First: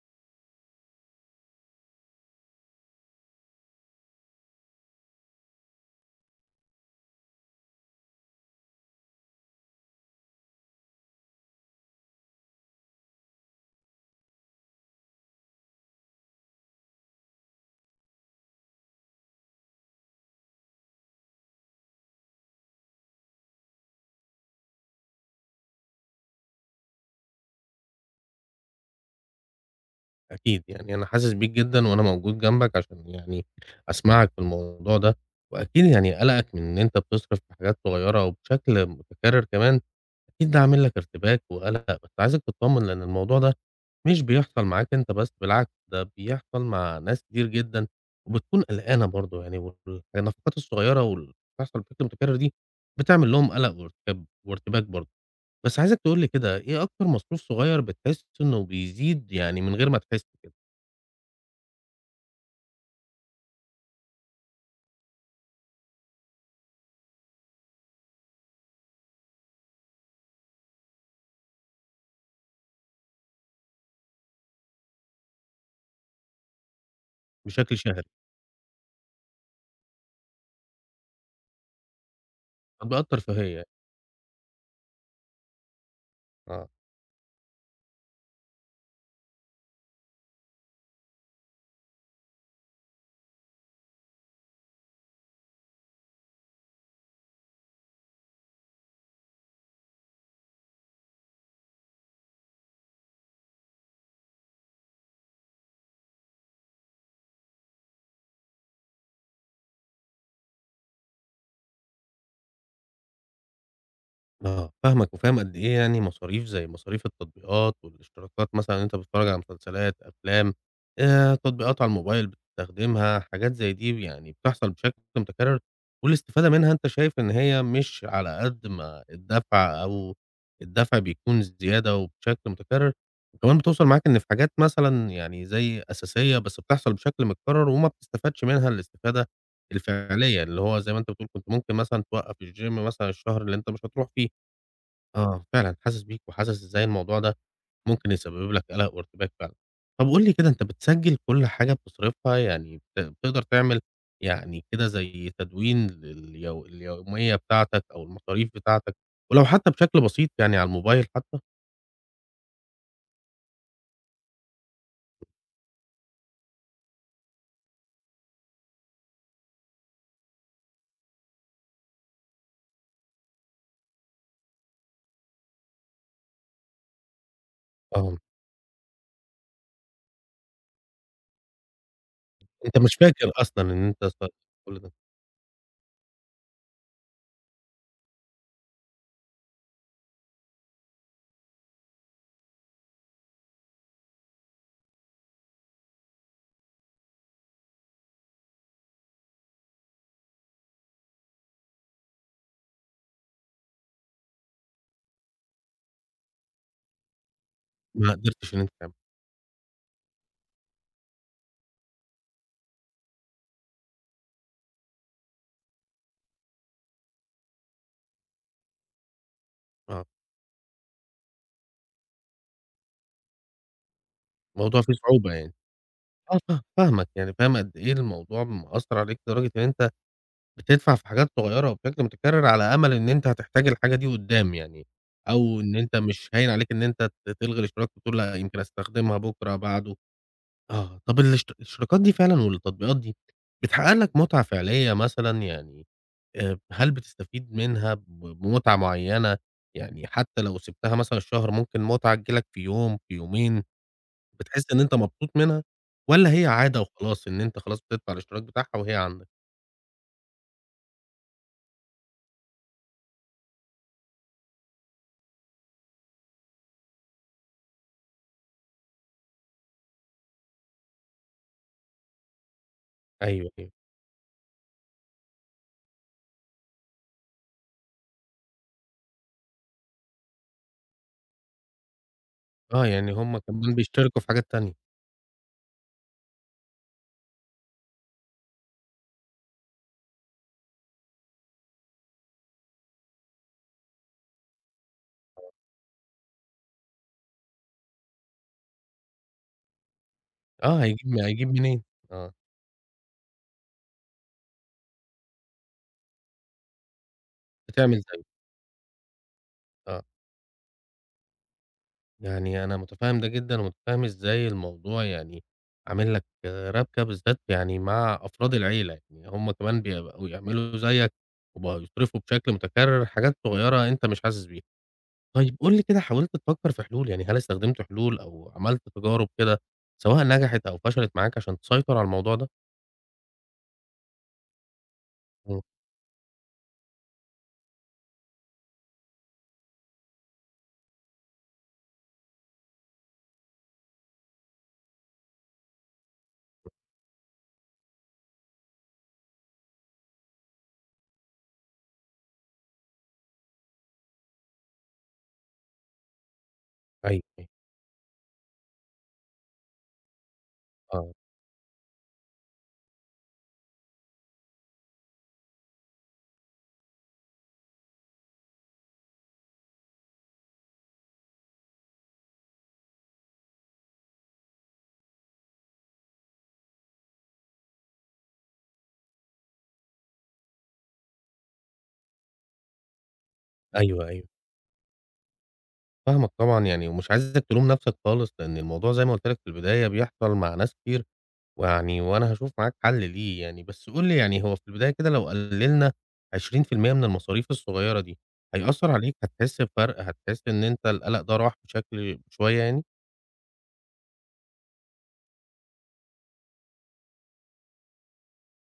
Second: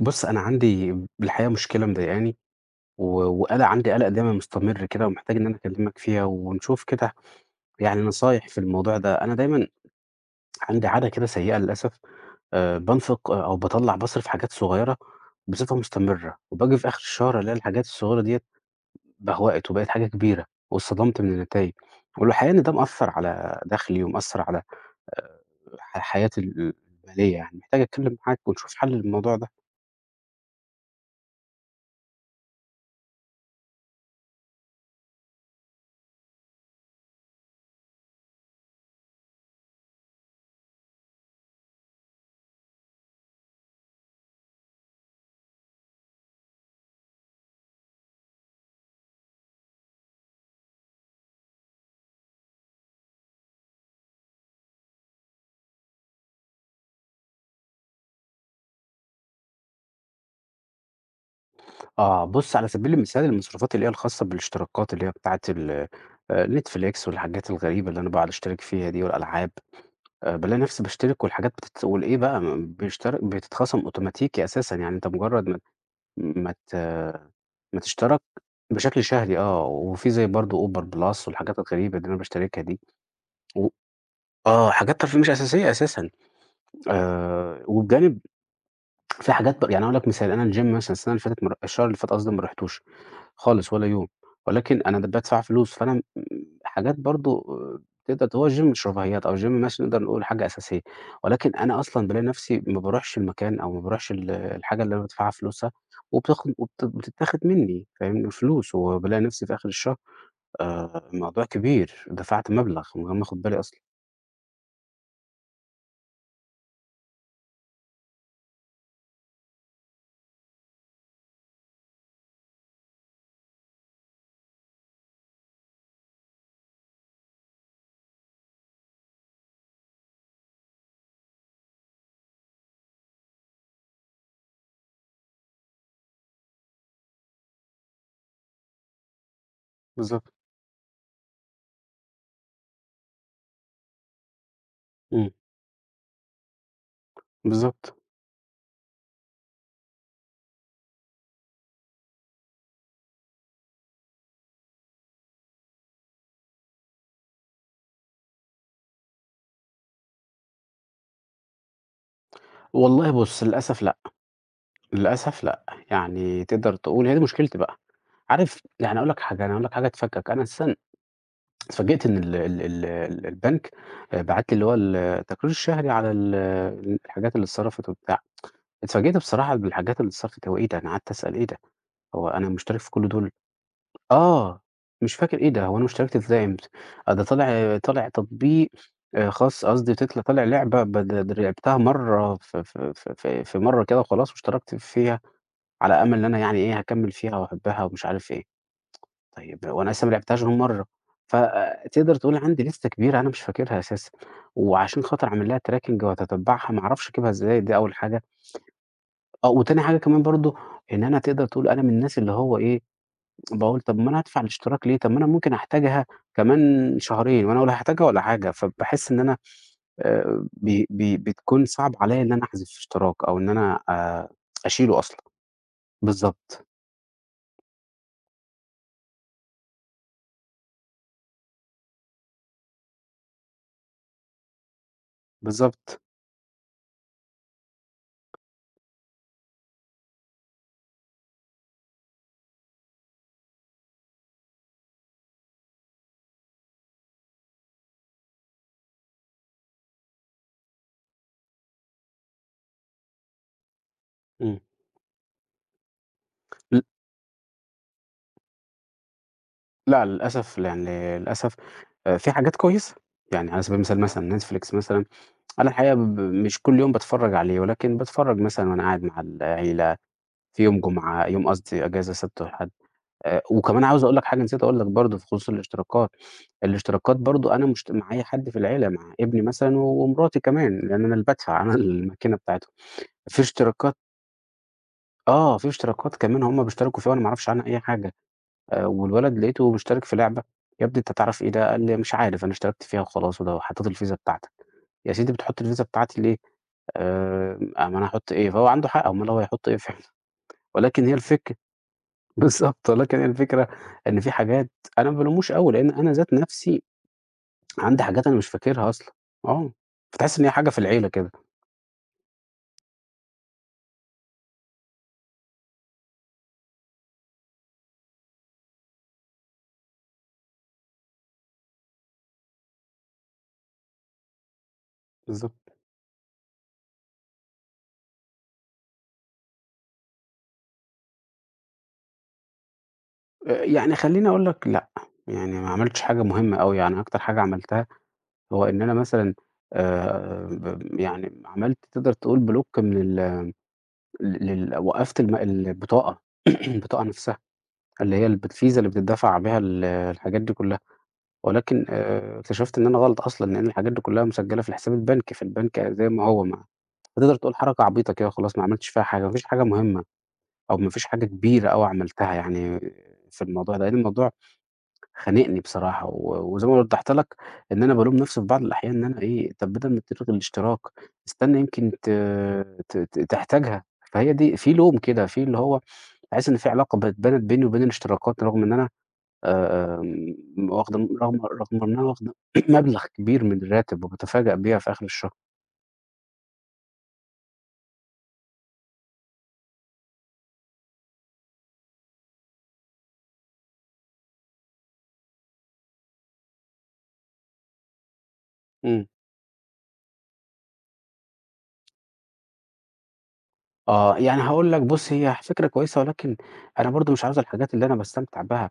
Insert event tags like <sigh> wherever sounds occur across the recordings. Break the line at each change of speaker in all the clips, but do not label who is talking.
بُص، أنا عندي الحقيقة مشكلة مضايقاني و وقلق عندي قلق دايمًا مستمر كده ومحتاج إن أنا أكلمك فيها ونشوف كده يعني نصايح في الموضوع ده. أنا دايمًا عندي عادة كده سيئة للأسف بانفق أو باطلّع باصرف حاجات صغيرة بصفة مستمرة، وباجي في آخر الشهر ألاقي الحاجات الصغيرة ديّة بهوأت وبقت حاجة كبيرة، واتصدمت من النتايج. والحقيقة إن ده مأثّر على دخلي ومأثّر على آآ ح حياتي المالية يعني. محتاج أتكلم معاك ونشوف حل للموضوع ده.
أكيد، يعني أنا حاسس بيك جدًا وأنا موجود جنبك عشان يعني أسمعك في الموضوع ده، وأكيد يعني قلقك من إن أنت بتصرف في حاجات صغيرة وبشكل متكرر كمان، أكيد ده عامل لك ارتباك وقلق. بس عايزك تتطمن، لأن الموضوع ده مش بيحصل معاك أنت بس، بالعكس ده بيحصل مع ناس كتير جدًا وبتكون قلقانة برضه يعني، والنفقات الصغيرة واللي بتحصل بشكل متكرر دي بتعمل لهم قلق وارتكاب وارتباك برضه. بس عايزك تقول لي كده، إيه أكتر مصروف صغير بتحس إنه بيزيد، يعني من غير ما تحس كده،
آه، بُص على سبيل المثال المصروفات اللي هي الخاصة بالاشتراكات اللي هي بتاعة ال Netflix والحاجات الغريبة اللي أنا باقعد أشترك فيها دي والألعاب، بالاقي نفسي باشترك والحاجات بتت والإيه بقى بيشترك بتتخصم أوتوماتيكي أساسًا، يعني أنت مجرد ما ت
بشكل
ما
شهري؟
تشترك بشكل شهري آه، وفي زي برضه Uber Plus والحاجات الغريبة اللي أنا باشتركها دي
بيأثّر فيّا يعني؟
و آه، حاجات ترفيه مش أساسية أساسًا،
آه.
وبجانب في حاجات يعني هاقول لك مثال، أنا الgym مثلًا السنة اللي فاتت ما ر الشهر اللي فات قصدي ما رُحتوش خالص ولا يوم، ولكن أنا بادفع فلوس، فأنا م حاجات برضه تقدر هو الgym مش رفاهيات، أو الgym مثلًا نقدر نقول حاجة أساسية، ولكن أنا أصلًا بالاقي نفسي ما باروحش المكان، أو ما باروحش الحاجة اللي أنا بادفعها فلوسها، وبتاخد وبت بتتاخد مني فاهمني، الفلوس، وبالاقي نفسي في آخر الشهر الموضوع كبير، دفعت مبلغ من غير ما آخد بالي أصلًا.
آه، فاهمك، وفاهم قد إيه يعني مصاريف زي مصاريف التطبيقات والاشتراكات، مثلًا إن أنت بتتفرّج على مسلسلات، أفلام، تطبيقات على الموبايل بتستخدمها، حاجات زي دي يعني بتحصل بشكل متكرر، والاستفادة منها أنت شايف إن هي مش على قد ما الدفع، أو الدفع بيكون زيادة وبشكل متكرر، وكمان بتوصل معاك إن في حاجات مثلًا يعني زي أساسية بس بتحصل بشكل متكرر وما بتستفادش منها الاستفادة
بالضبط،
الفعلية، اللي هو زي ما أنت بتقول كنت ممكن مثلًا توقّف الgym مثلًا الشهر اللي أنت مش هتروح فيه.
إمم،
آه، فعلًا حاسس بيك، وحاسس إزاي الموضوع ده
بالضبط.
ممكن يسبب لك قلق وارتباك فعلًا. طب قُل لي كده، أنت بتسجّل كل حاجة بتصرفها؟ يعني بتقدر تعمل يعني كده زي تدوين لليو اليومية بتاعتك أو المصاريف بتاعتك، ولو حتى بشكل بسيط يعني على الموبايل حتى؟
والله بُص للأسف لأ. للأسف لأ، يعني تقدر تقول هي دي مشكلتي بقى، عارف يعني أقول لك حاجة، أنا هاقول لك حاجة تفكّك، أنا أساسًا اتفاجئت إن ال ال ال ال البنك بعت لي اللي هو التقرير الشهري على الحاجات اللي اتصرفت
آه،
وبتاع، اتفاجئت بصراحة بالحاجات اللي اتصرفت، هو إيه ده؟ أنا قعدت أسأل إيه ده؟ هو أنا
أنت
مشترك في
مش
كل دول؟
فاكر أصلًا إن أنت
آه،
كل ده،
مش فاكر إيه ده، هو أنا اشتركت إزاي إمتى؟ آه ده طالع تطبيق خاص قصدي تطل طالع لعبة ب د د لعبتها مرّة في في في في في مرّة كده وخلاص واشتركت فيها. على أمل إن أنا يعني إيه، هاكمّل فيها وأحبها ومش عارف إيه. طيب وأنا لسه ما لعبتهاش غير مرّة، فتقدر تقول عندي لِستة كبيرة أنا مش فاكرها أساسًا، وعشان خاطر أعمل لها tracking وأتتبّعها ما أعرفش أجيبها إزاي، دي أول
ما
حاجة.
قدرتش إن أنت تعمله،
آه، وتاني حاجة كمان برضه إن أنا تقدر تقول أنا من الناس اللي هو إيه، باقول طب ما أنا هادفع الاشتراك ليه، طب ما أنا ممكن أحتاجها كمان شهرين وأنا ولا هاحتاجها ولا حاجة، فباحس إن أنا
آه،
بي بي بتكون صعب عليّا إن أنا أحذف اشتراك أو إن أنا
الموضوع فيه
أشيله أصلًا.
صعوبة يعني. آه، فاه
بالضبط،
فاهمك، يعني فاهم قد إيه الموضوع مأثّر عليك، لدرجة إن أنت بتدفع في حاجات صغيرة وبشكل متكرر على أمل إن أنت هتحتاج الحاجة دي قدّام يعني، أو إن أنت
بالضبط.
مش هاين عليك إن أنت تلغي الاشتراك وتقول لأ يمكن أستخدمها بُكرة، بعده. آه، طب الاشتراكات دي فعلًا والتطبيقات دي بتحقق لك متعة فعلية مثلًا يعني؟ هل بتستفيد منها بمتعة معينة؟ يعني حتى لو سِبتها مثلًا شهر ممكن متعة تيجي لك في يوم، في يومين،
إمم.
بتحس إن أنت مبسوط منها، والّا هي عادة وخلاص، إن أنت خلاص بتدفع الاشتراك بتاعها وهي عندك؟
لأ، للأسف يعني للأسف في حاجات كويسة، يعني على سبيل المثال مثلًا Netflix مثلًا، أنا الحقيقة مش كل يوم باتفرّج عليه، ولكن باتفرّج مثلًا وأنا قاعد مع العيلة في يوم جمعة، يوم قصدي إجازة سبت وحد،
أيوه، أيوه.
وكمان عاوز أقول لك حاجة نسيت أقول لك برضه بخصوص الاشتراكات، الاشتراكات برضه أنا مشت معايا حد في العيلة، مع ابني مثلًا ومراتي كمان، لأن أنا اللي بادفع <laughs> أنا الماكينة بتاعتهم،
آه، يعني هم
في
كمان
اشتراكات
بيشتركوا في حاجات تانية.
آه، في اشتراكات كمان هُم بيشتركوا فيها وأنا ما أعرفش عنها أي حاجة. والولد لقيته مشترك في لعبة، "يا ابني أنت تعرف إيه ده؟" قال لي: "مش عارف أنا اشتركت فيها وخلاص وده وحطيت الفيزا بتاعتك." يا سيدي بتحط الفيزا بتاعتي ليه؟ ما أنا هاحط إيه؟ فهو عنده حق أومال هو هيحط إيه فعلًا. <laughs>
آه،
ولكن
هيجيب
هي
م هيجيب
الفك
منين؟ آه،
<laughs> بالضبط، ولكن هي الفكرة إن في حاجات أنا ما بالوموش أوي، لإن أنا ذات نفسي
هتعمل
عندي
زيه.
حاجات أنا مش فاكرها أصلًا. آه،
آه،
فتحس إن هي حاجة في العيلة كده.
يعني أنا متفهم ده جدًا، ومتفهم إزاي الموضوع يعني عامل لك ربكة، بالذات يعني مع أفراد العيلة، يعني هم كمان بيبقوا يعملوا زيك، وبقوا يصرفوا بشكل متكرر حاجات صغيرة أنت مش حاسس بيها. طيب
بالضبط.
قُل لي كده، حاولت تفكر في حلول؟ يعني هل استخدمت حلول أو عملت تجارب كده، سواء نجحت أو فشلت معاك، عشان تسيطر على الموضوع ده؟
يعني خلّيني أقول لك لأ، يعني
إمم،
ما عملتش حاجة مهمة أوي، يعني أكتر حاجة عملتها هو إن أنا مثلًا ب يعني عملت تقدر تقول بلوك من ال لل وقّفت البطاقة، <clears throat> البطاقة نفسها اللي هي الفيزا اللي بتدفع بيها الحاجات دي كلّها، ولكن اكتشفت إن أنا غلط أصلًا، لإن الحاجات دي كلّها مسجّلة في الحساب البنكي، فالبنك زي ما هو ما
أيوه،
فتقدر
أيوه،
تقول حركة عبيطة كده وخلاص ما عملتش فيها حاجة، ما فيش حاجة مهمة أو ما فيش
آه،
حاجة كبيرة أوي عملتها يعني في الموضوع ده، لإن الموضوع خانقني بصراحة، وزي ما وضّحت لك إن أنا بالوم نَفْسي في بعض الأحيان إن أنا إيه، طَب بدل ما تلغي الاشتراك، استنى يمكن ت ت ت تحتاجها، فهي دي في لوم كده، في اللي هو باحس إن في علاقة بقت بَنَت بيني وبين الاشتراكات رغم إن أنا آمم واخد رغم رغم إن أنا واخد <clears throat> مبلغ كبير من الراتب
أيوه، أيوه.
وباتفاجأ بيها في آخر الشهر.
فاهمك طبعًا يعني، ومش عايزك تلوم نفسك خالص، لأن الموضوع زي ما قُلت لك في البداية بيحصل مع ناس كتير، ويعني وأنا هاشوف معاك حل ليه يعني. بس قُل لي يعني، هو في البداية كده لو قللنا 20% من المصاريف الصغيرة دي، هيأثّر
إمم.
عليك؟ هتحس بفرق؟ هتحس إن أنت القلق ده راح بشكل شوية يعني؟
آه، يعني هاقول لك بُص هي فكرة كويسة ولكن أنا برضه مش عاوز الحاجات اللي أنا باستمتع بها.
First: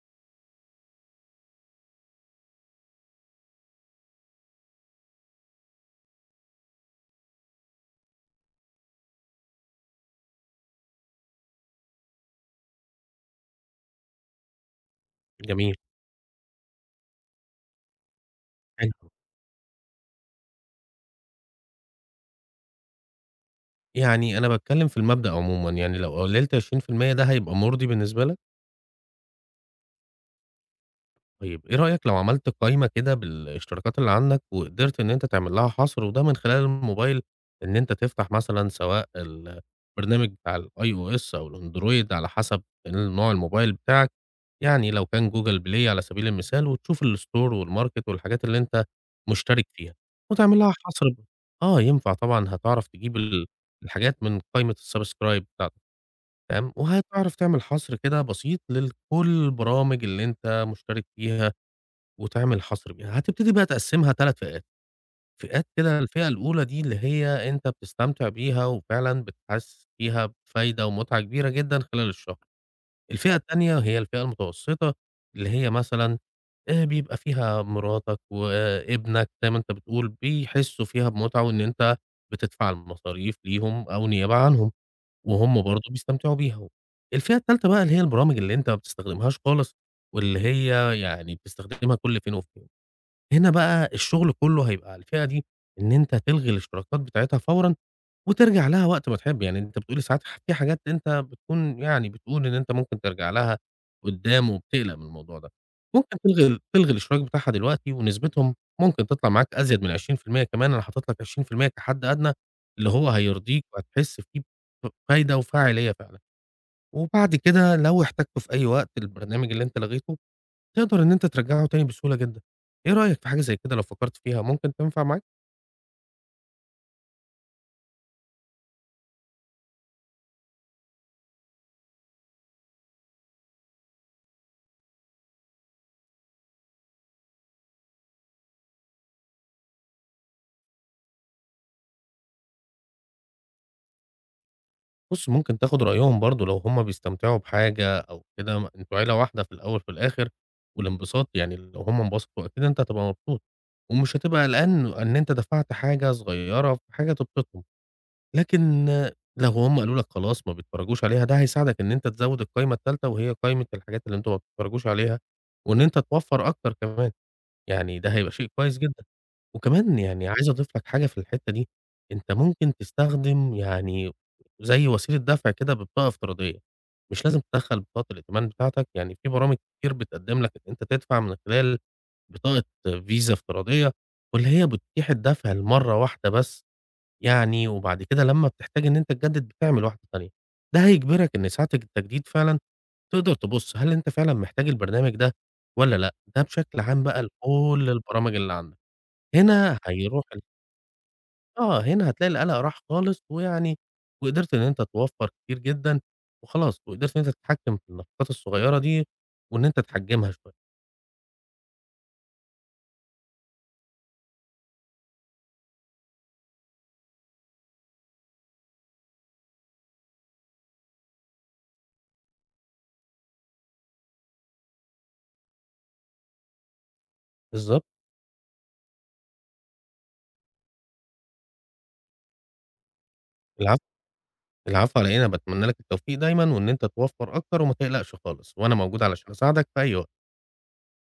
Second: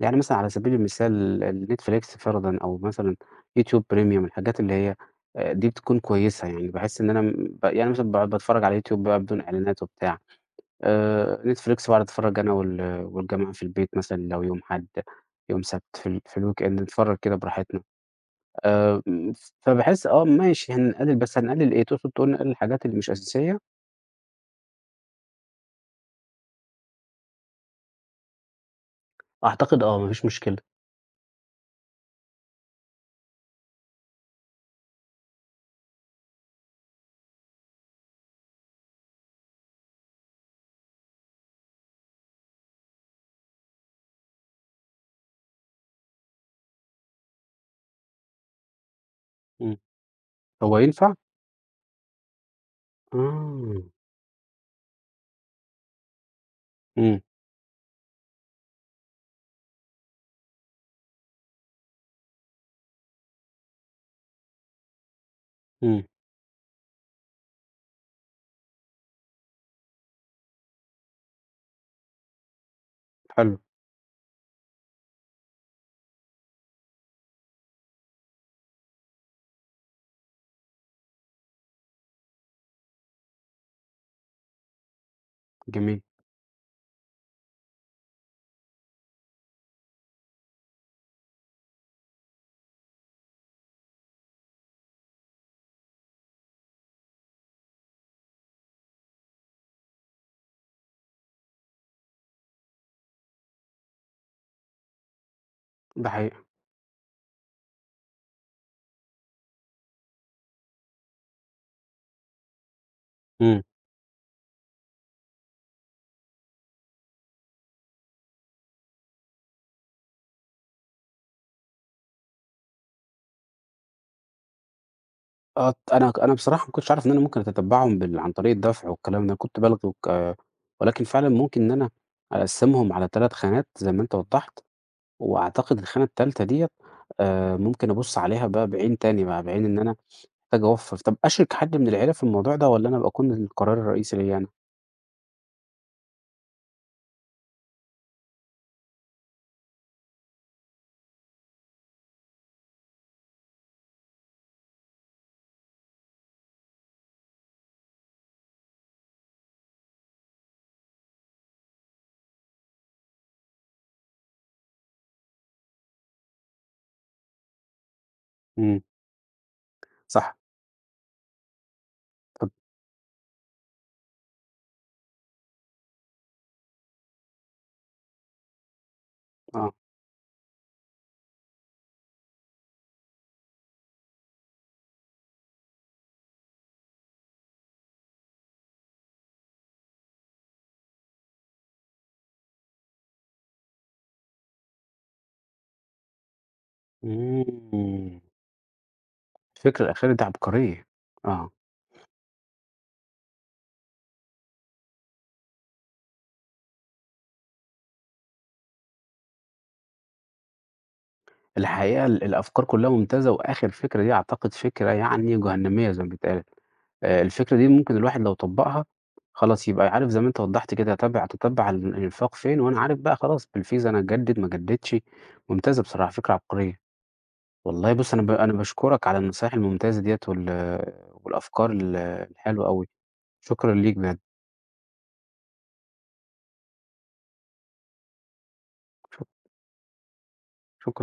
يعني مثلًا على سبيل المثال الNetflix فرضًا أو مثلًا YouTube Premium الحاجات اللي هي دي بتكون كويسة يعني، باحس إن أنا يعني مثلًا باقعد باتفرّج على YouTube بقى بدون إعلانات وبتاع، Netflix باقعد أتفرّج أنا والجماعة في البيت مثلًا لو يوم حد، يوم
جميل.
سبت في الweekend نتفرّج كده براحتنا، آآ
حلو.
فباحس آه ماشي هنقلل بس هنقلل إيه، تقصد تقول نقلل الحاجات اللي مش أساسية؟
يعني أنا باتكلم في المبدأ عمومًا، يعني لو قللت 20% ده هيبقى مُرضي بالنسبة لك؟
أعتقد آه ما فيش مشكلة،
طيب إيه رأيك لو عملت قايمة كده بالاشتراكات اللي عندك، وقدرت إن أنت تعمل لها حصر، وده من خلال الموبايل، إن أنت تفتح مثلًا سواء البرنامج بتاع الiOS أو اس او الأندرويد، على حسب ال نوع الموبايل بتاعك، يعني لو كان جوجل بلاي على سبيل المثال، وتشوف الstore والmarket والحاجات اللي أنت مشترك
إمم،
فيها، وتعمل لها
هو
حصر
ينفع؟
آه، ينفع طبعًا. هتعرف تجيب ال
آه،
الحاجات من قايمة الsubscribe بتاعتك، تمام؟
إمم،
وهتعرف تعمل حصر كده بسيط لل كل البرامج اللي أنت مشترك فيها وتعمل حصر بيها. هتبتدي بقى تقسّمها 3 فئات. فئات كده،
إمم،
الفئة الأولى دي اللي هي أنت بتستمتع بيها وفعلًا بتحس فيها بفايدة ومتعة كبيرة جدًا خلال الشهر. الفئة
حلو،
التانية هي الفئة المتوسطة، اللي هي مثلًا بيبقى فيها مراتك وابنك زي ما أنت بتقول، بيحسّوا فيها بمتعة، وإن أنت بتدفع المصاريف ليهم أو نيابة عنهم، وهُم برضه
جميل،
بيستمتعوا بيها. الفئة التالتة بقى اللي هي البرامج اللي أنت ما بتستخدمهاش خالص، واللي هي يعني بتستخدمها كل فين وفين. هنا بقى الشغل كله هيبقى على الفئة دي، إن أنت تلغي الاشتراكات بتاعتها فورًا وترجع لها وقت ما تحب. يعني أنت بتقول لي ساعات في حاجات أنت بتكون يعني بتقول إن أنت ممكن ترجع لها قدّام وبتقلق من الموضوع ده،
ده
ممكن
حقيقة،
تلغي الاشتراك بتاعها دلوقتي، ونسبتهم ممكن تطلع معاك أزيد من 20% كمان. أنا حاطط لك 20% كحد أدنى اللي هو
إمم.
هيرضيك وهتحس فيه بف فايدة وفاعلية فعلًا، وبعد كده لو احتاجته في أي وقت البرنامج اللي أنت لغيته، تقدر إن أنت ترجّعه تاني بسهولة جدًا. إيه رأيك في حاجة زي كده؟ لو فكّرت فيها ممكن تنفع معاك؟
آه، أنا بصراحة ما كنتش عارف إن أنا ممكن أتتبّعهم عن طريق الدفع والكلام ده، كنت بالغ وك آه، ولكن فعلًا ممكن إن أنا أقسّمهم على 3 خانات زي ما أنت وضّحت، وأعتقد الخانة التالتة ديّة ممكن أبُص عليها بقى بعين تاني بقى، بعين إن أنا محتاج أوفّر. طَب أشرِك حد من العيلة في الموضوع ده والّا أنا أبقى أكون القرار الرئيسي ليّا أنا؟
بُص، ممكن تاخُد رأيهم برضه لو هم بيستمتعوا بحاجة أو كده، م أنتم عيلة واحدة في الأول وفي الآخر، والانبساط يعني لو هم انبسطوا أكيد أنت هتبقى مبسوط، ومش هتبقى قلقان إن أنت دفعت حاجة صغيّرة في حاجة تبسطهم. لكن آه، لو هم قالوا لك خلاص ما بيتفرّجوش عليها، ده هيساعدك إن أنت تزوّد القايمة التالتة، وهي قايمة الحاجات اللي أنتم ما بتتفرّجوش عليها، وإن أنت توفّر أكتر كمان. يعني ده هيبقى شيء كويس
إمم،
جدًا. وكمان يعني
صح.
عايز أضيف لك حاجة في الحتّة دي. أنت
طَب
ممكن تستخدم يعني زي وسيلة دفع كده ببطاقة افتراضية، مش لازم تدخّل بطاقة الائتمان بتاعتك. يعني في برامج
آه،
كتير بتقدّم لك إن أنت تدفع من خلال بطاقة فيزا افتراضية، واللي هي بتتيح الدفع لمَرّة واحدة بس يعني، وبعد كده لمّا بتحتاج إن أنت تجدد بتعمل واحدة تانية. ده هيجبرك إن ساعة التجديد فعلًا تقدر تبُص هل أنت فعلًا محتاج البرنامج ده والّا لأ، ده بشكل عام بقى لكل
إمم،
البرامج اللي عندك. هنا
الفكرة الأخيرة دي
هيروح
عبقرية. آه،
آه، هنا هتلاقي القلق راح خالص، ويعني وقدرت إن أنت توفّر كتير جدًا وخلاص، وقدرت إن أنت تتحكّم في النفقات الصغيّرة دي، وإن أنت تحجّمها شوية.
الحقيقة الأفكار كلّها ممتازة، وآخر فكرة دي أعتقد فكرة يعني جهنمية زي ما بيتقال. الفكرة دي ممكن الواحد لو طبّقها، خلاص يبقى عارف زي ما أنت وضّحت كده أتتبّع الإنفاق فين، وأنا عارف بقى خلاص بالفيزا أنا أجدد ما أجددش، ممتازة بصراحة فكرة عبقرية.
بالضبط.
والله بُص أنا باشكرك على النصايح الممتازة ديّة والأفكار الحلوة أوي، شكرًا
العفو.
ليك بجد،
العفو على إيه، أنا باتمنى لك التوفيق دايمًا وإن أنت توفّر أكتر وما تقلقش خالص، وأنا موجود
شك
علشان أساعدك في أي وقت.
شكرًا.